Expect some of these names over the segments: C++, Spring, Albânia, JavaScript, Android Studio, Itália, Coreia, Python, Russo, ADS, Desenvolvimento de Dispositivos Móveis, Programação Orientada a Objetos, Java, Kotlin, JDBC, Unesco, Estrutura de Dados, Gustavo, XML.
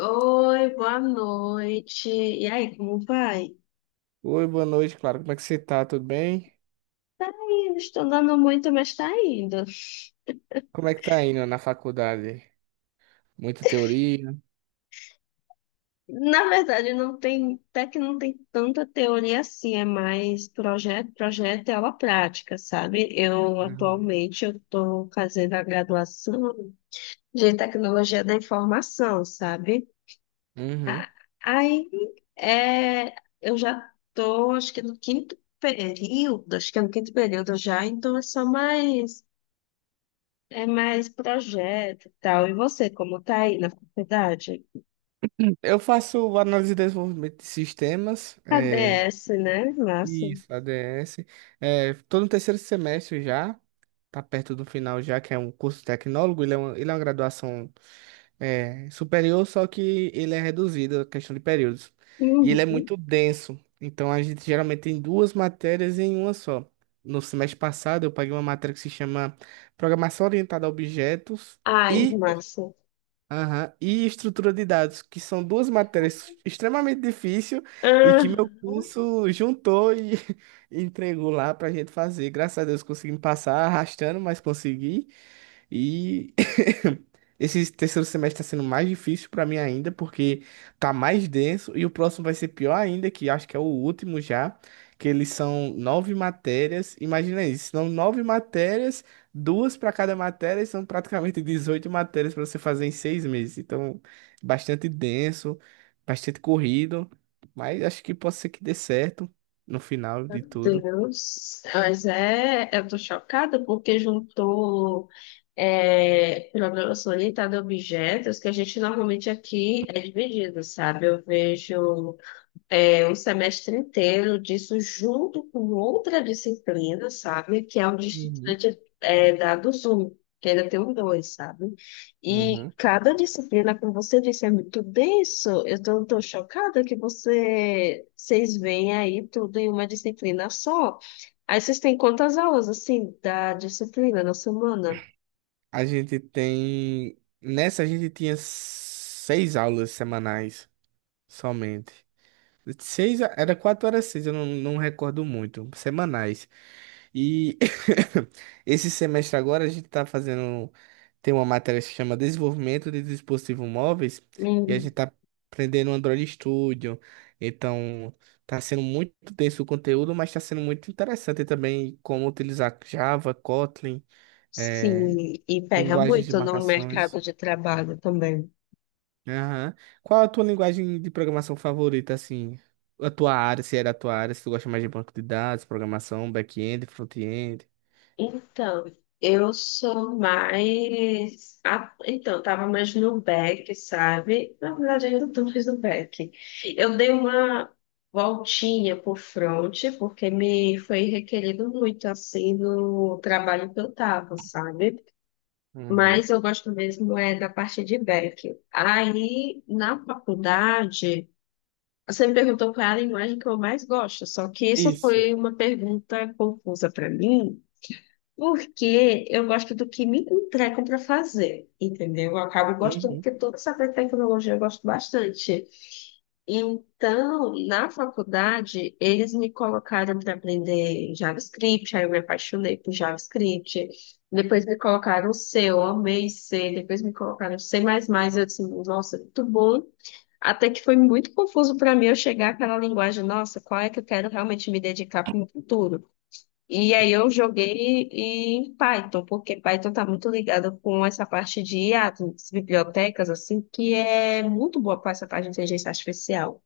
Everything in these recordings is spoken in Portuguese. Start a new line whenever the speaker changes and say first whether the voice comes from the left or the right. left: Oi, boa noite. E aí, como vai?
right: Oi, boa noite, claro. Como é que você tá? Tudo bem?
left: Tá indo, estou andando muito, mas tá indo.
right: Como é que tá indo na faculdade? Muita teoria?
left: Na verdade, não tem, até que não tem tanta teoria assim, é mais projeto, projeto e aula prática, sabe? Eu
right: Uhum.
left: atualmente eu estou fazendo a graduação de tecnologia da informação, sabe?
right: Uhum.
left: A- Aí é, eu já estou, acho que no quinto período, acho que é no quinto período já, então é só mais. É mais projeto e tal. E você, como tá aí na faculdade?
right: Eu faço análise de desenvolvimento de sistemas, é,
left: ADS, né? Massa.
right: isso, ADS. É, tô no terceiro semestre já, tá perto do final já, que é um curso tecnólogo, ele é uma graduação superior, só que ele é reduzido, a questão de períodos. E ele é
left: Uhum.
right: muito denso. Então a gente geralmente tem duas matérias em uma só. No semestre passado eu paguei uma matéria que se chama Programação Orientada a Objetos
left: Ai,
right: e,
left: massa.
right: aham, e Estrutura de Dados, que são duas matérias extremamente difíceis e
left: Ah,
right: que meu curso juntou e entregou lá pra gente fazer. Graças a Deus consegui me passar arrastando, mas consegui. E esse terceiro semestre está sendo mais difícil para mim ainda, porque tá mais denso, e o próximo vai ser pior ainda, que acho que é o último já, que eles são nove matérias. Imagina isso, são nove matérias, duas para cada matéria, e são praticamente 18 matérias para você fazer em 6 meses. Então, bastante denso, bastante corrido, mas acho que pode ser que dê certo no final de tudo.
left: Deus. Mas é, eu tô chocada porque juntou programação orientada a objetos que a gente normalmente aqui é dividido, sabe? Eu vejo. Um semestre inteiro disso junto com outra disciplina, sabe? Que é o de
right: Uhum.
left: estudante da do Zoom, que ainda tem um dois, sabe? E
right: Uhum.
left: cada disciplina, como você disse, é muito denso. Eu tô chocada que você, vocês veem aí tudo em uma disciplina só. Aí vocês têm quantas aulas, assim, da disciplina na semana?
right: A gente tem. Nessa a gente tinha seis aulas semanais somente. Seis, era 4 horas seis, eu não recordo muito. Semanais. E esse semestre agora a gente tá fazendo. Tem uma matéria que se chama Desenvolvimento de Dispositivos Móveis. E a
left: Hum,
right: gente tá aprendendo Android Studio. Então, tá sendo muito denso o conteúdo, mas tá sendo muito interessante também como utilizar Java, Kotlin. eh,
left: sim, e pega
right: Linguagens de
left: muito no
right: marcações.
left: mercado de trabalho também.
right: Aham. Qual a tua linguagem de programação favorita, assim? A tua área, se é da tua área, se tu gosta mais de banco de dados, programação, back-end, front-end.
left: Então, eu sou mais. A- Então, tava mais no back, sabe? Na verdade, ainda tô mais no back. Eu dei uma voltinha por front, porque me foi requerido muito, assim, no trabalho que eu tava, sabe?
right: Uhum.
left: Mas eu gosto mesmo é da parte de back. Aí, na faculdade. Você me perguntou qual é a linguagem que eu mais gosto, só que isso
right: Isso.
left: foi uma pergunta confusa para mim, porque eu gosto do que me entregam para fazer, entendeu? Eu acabo gostando,
right: Uhum.
left: porque toda essa área de tecnologia eu gosto bastante. Então, na faculdade, eles me colocaram para aprender JavaScript, aí eu me apaixonei por JavaScript. Depois me colocaram C, eu amei C. Depois me colocaram C++, eu disse, nossa, muito bom. Até que foi muito confuso para mim eu chegar àquela linguagem, nossa, qual é que eu quero realmente me dedicar para o futuro? E aí eu joguei em Python, porque Python está muito ligado com essa parte de IA, das bibliotecas, assim, que é muito boa para essa parte de inteligência artificial,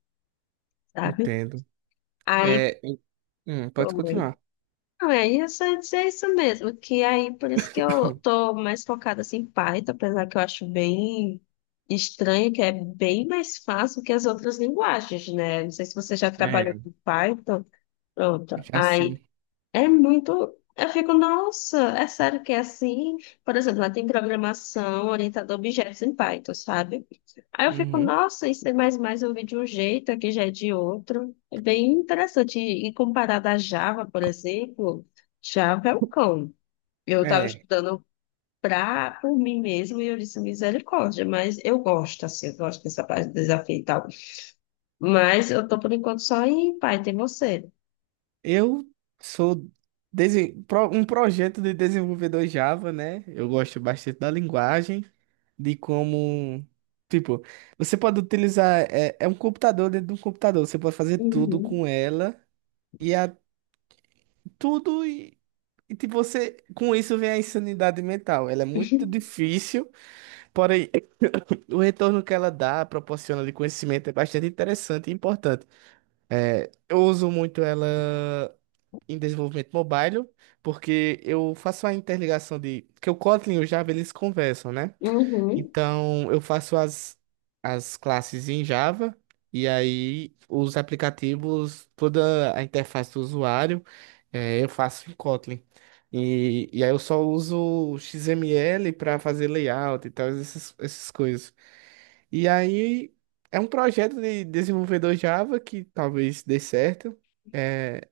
left: sabe?
right: Entendo.
left: Aí
right: É, pode
left: foi.
right: continuar.
left: Não, é isso mesmo, que aí por isso que eu tô mais focada assim, em Python, apesar que eu acho bem estranho, que é bem mais fácil que as outras linguagens, né? Não sei se você já trabalhou
right: É.
left: com Python. Pronto,
right: Já
left: aí
right: sim.
left: é muito. Eu fico, nossa, é sério que é assim? Por exemplo, lá tem programação orientada a objetos em Python, sabe? Aí eu fico,
right: Uhum.
left: nossa, isso é mais eu vi de um jeito, aqui já é de outro. É bem interessante. E comparado à Java, por exemplo, Java é o cão. Eu estava
right: É.
left: estudando pra, por mim mesmo e eu disse misericórdia, mas eu gosto, assim, eu gosto dessa parte do desafio e tal. Mas eu tô por enquanto só em Python, e você?
right: Eu sou um projeto de desenvolvedor Java, né? Eu gosto bastante da linguagem, de como. Tipo, você pode utilizar. É um computador dentro de um computador, você pode fazer tudo
left: Uhum.
right: com ela, e a, tudo. E tipo, você. Com isso vem a insanidade mental. Ela é muito difícil, porém, o retorno que ela dá, proporciona de conhecimento, é bastante interessante e importante. É, eu uso muito ela em desenvolvimento mobile, porque eu faço a interligação de... Porque o Kotlin e o Java, eles conversam, né?
left: Uhum.
right: Então, eu faço as classes em Java, e aí os aplicativos, toda a interface do usuário, eu faço em Kotlin. E aí eu só uso o XML para fazer layout e tal, essas coisas. E aí é um projeto de desenvolvedor Java que talvez dê certo. É,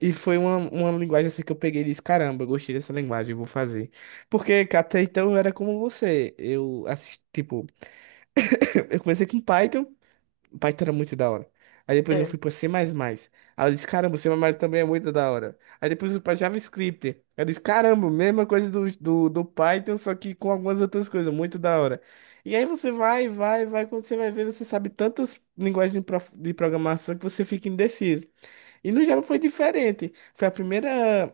right: e foi uma linguagem assim que eu peguei e disse, caramba, eu gostei dessa linguagem, eu vou fazer. Porque até então eu era como você. Eu assisti, tipo, eu comecei com Python. Python era muito da hora. Aí depois eu fui pra C++. Aí eu disse, caramba, C++ também é muito da hora. Aí depois eu fui pra JavaScript. Aí eu disse, caramba, mesma coisa do Python, só que com algumas outras coisas, muito da hora. E aí você vai, vai, vai, quando você vai ver, você sabe tantas linguagens de programação que você fica indeciso. E no Java foi diferente. Foi a primeira.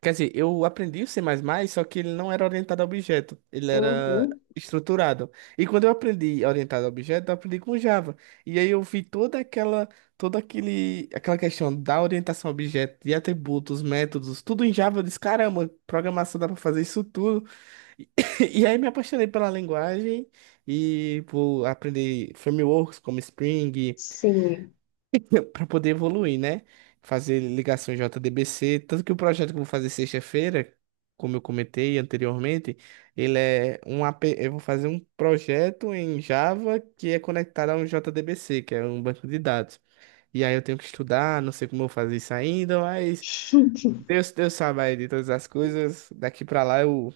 right: Quer dizer, eu aprendi o C++, só que ele não era orientado a objeto, ele era
left: Uhum,
right: estruturado. E quando eu aprendi orientado a objeto, eu aprendi com Java. E aí eu vi toda aquela, aquela questão da orientação a objeto, de atributos, métodos, tudo em Java. Eu disse, caramba, programação dá para fazer isso tudo. E, e aí me apaixonei pela linguagem e por aprender frameworks como Spring,
left: sim.
right: para poder evoluir, né? Fazer ligações JDBC, tanto que o projeto que eu vou fazer sexta-feira, como eu comentei anteriormente, ele é um AP, eu vou fazer um projeto em Java que é conectado a um JDBC, que é um banco de dados. E aí eu tenho que estudar, não sei como eu vou fazer isso ainda, mas Deus, Deus sabe aí de todas as coisas, daqui para lá eu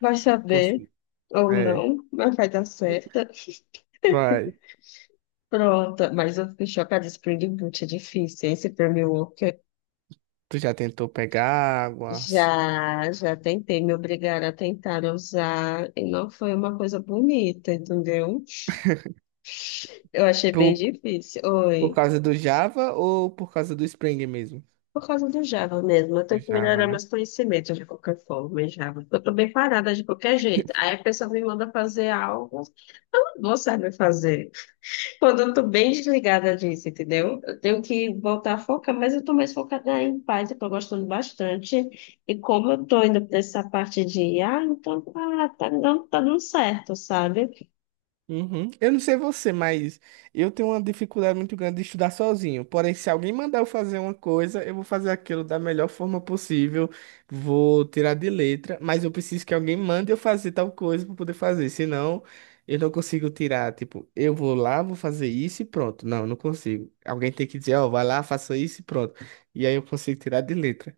left: Vai saber
right: consigo.
left: ou
right: É,
left: não, mas vai dar certo.
right: vai.
left: Pronto, mas eu fiquei chocada. Spring Boot é difícil. Esse Framework
right: Tu já tentou pegar águas
left: já tentei, me obrigaram a tentar usar e não foi uma coisa bonita, entendeu? Eu achei bem
right: por,
left: difícil.
right: por
left: Oi.
right: causa do Java ou por causa do Spring mesmo?
left: Por causa do Java mesmo, eu
right: Do
left: tenho que
right: Java,
left: melhorar
right: né?
left: meus conhecimentos de qualquer forma em Java. Eu tô bem parada de qualquer jeito. Aí a pessoa me manda fazer algo, que eu não vou saber fazer. Quando eu tô bem desligada disso, entendeu? Eu tenho que voltar a focar, mas eu tô mais focada em paz, eu tô gostando bastante. E como eu tô indo pra essa parte de, ah, então tá dando certo, sabe?
right: Uhum. Eu não sei você, mas eu tenho uma dificuldade muito grande de estudar sozinho. Porém, se alguém mandar eu fazer uma coisa, eu vou fazer aquilo da melhor forma possível, vou tirar de letra, mas eu preciso que alguém mande eu fazer tal coisa para poder fazer, senão eu não consigo tirar. Tipo, eu vou lá, vou fazer isso e pronto. Não, eu não consigo. Alguém tem que dizer, ó, vai lá, faça isso e pronto. E aí eu consigo tirar de letra.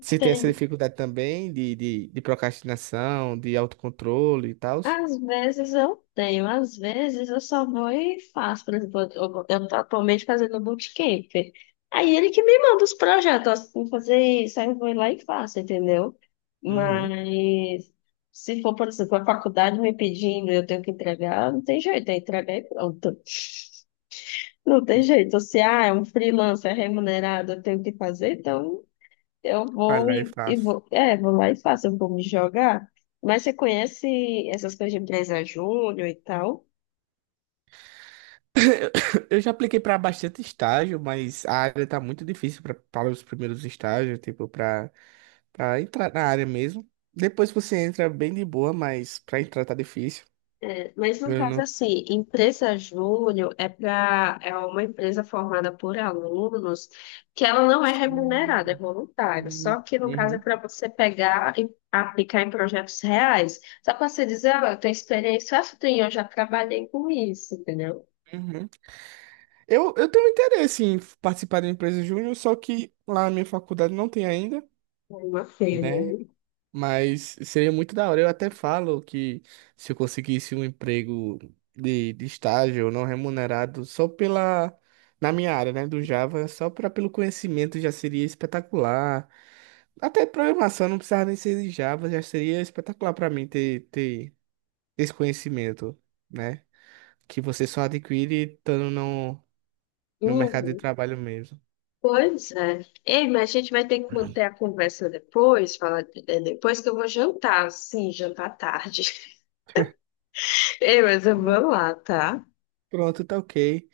right: Você tem essa dificuldade também de procrastinação, de autocontrole e tal?
left: Às vezes eu tenho, às vezes eu só vou e faço. Por exemplo, eu tô atualmente fazendo um bootcamp. Aí ele que me manda os projetos, ó, você tem que fazer isso, aí eu vou lá e faço, entendeu?
right: Uhum.
left: Mas se for, por exemplo, a faculdade me pedindo, e eu tenho que entregar, não tem jeito, é entregar e pronto. Não tem jeito. Se ah, é um freelancer remunerado, eu tenho que fazer, então eu
right: Vai
left: vou
right: lá e
left: e
right: faça.
left: vou. É, vou lá e faço, eu vou me jogar. Mas você conhece essas coisas de empresa júnior e tal?
right: Eu já apliquei para bastante estágio, mas a área tá muito difícil para os primeiros estágios, tipo, para entrar na área mesmo. Depois você entra bem de boa, mas para entrar tá difícil.
left: É, mas no
right: Eu
left: caso,
right: não.
left: assim, empresa júnior é para é uma empresa formada por alunos que ela não é remunerada, é
right: Sim,
left: voluntária.
right: sim,
left: Só que no caso é
right: uhum,
left: para você pegar e aplicar em projetos reais. Só para você dizer, ah, eu tenho experiência, ah, eu tenho, eu já trabalhei com isso, entendeu?
right: uhum. Eu tenho interesse em participar da empresa júnior, só que lá na minha faculdade não tem ainda,
left: É uma feira
right: né?
left: aí.
right: Mas seria muito da hora. Eu até falo que se eu conseguisse um emprego de estágio não remunerado, só pela. Na minha área, né, do Java, só pelo conhecimento já seria espetacular. Até programação não precisava nem ser de Java, já seria espetacular pra mim ter esse conhecimento, né? Que você só adquire estando no mercado de trabalho mesmo.
left: Pois é. Ei, mas a gente vai ter que manter a conversa depois, falar é, depois que eu vou jantar. Sim, jantar tarde. Ei, mas eu
right: Pronto,
left: vou lá, tá?
right: pronto, tá OK.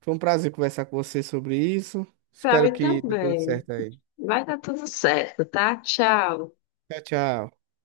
right: Foi um prazer conversar com você sobre isso.
left: Pra
right: Espero
left: mim
right: que dê tudo
left: também.
right: certo aí.
left: Vai dar tudo certo, tá? Tchau.
right: Tchau, tchau.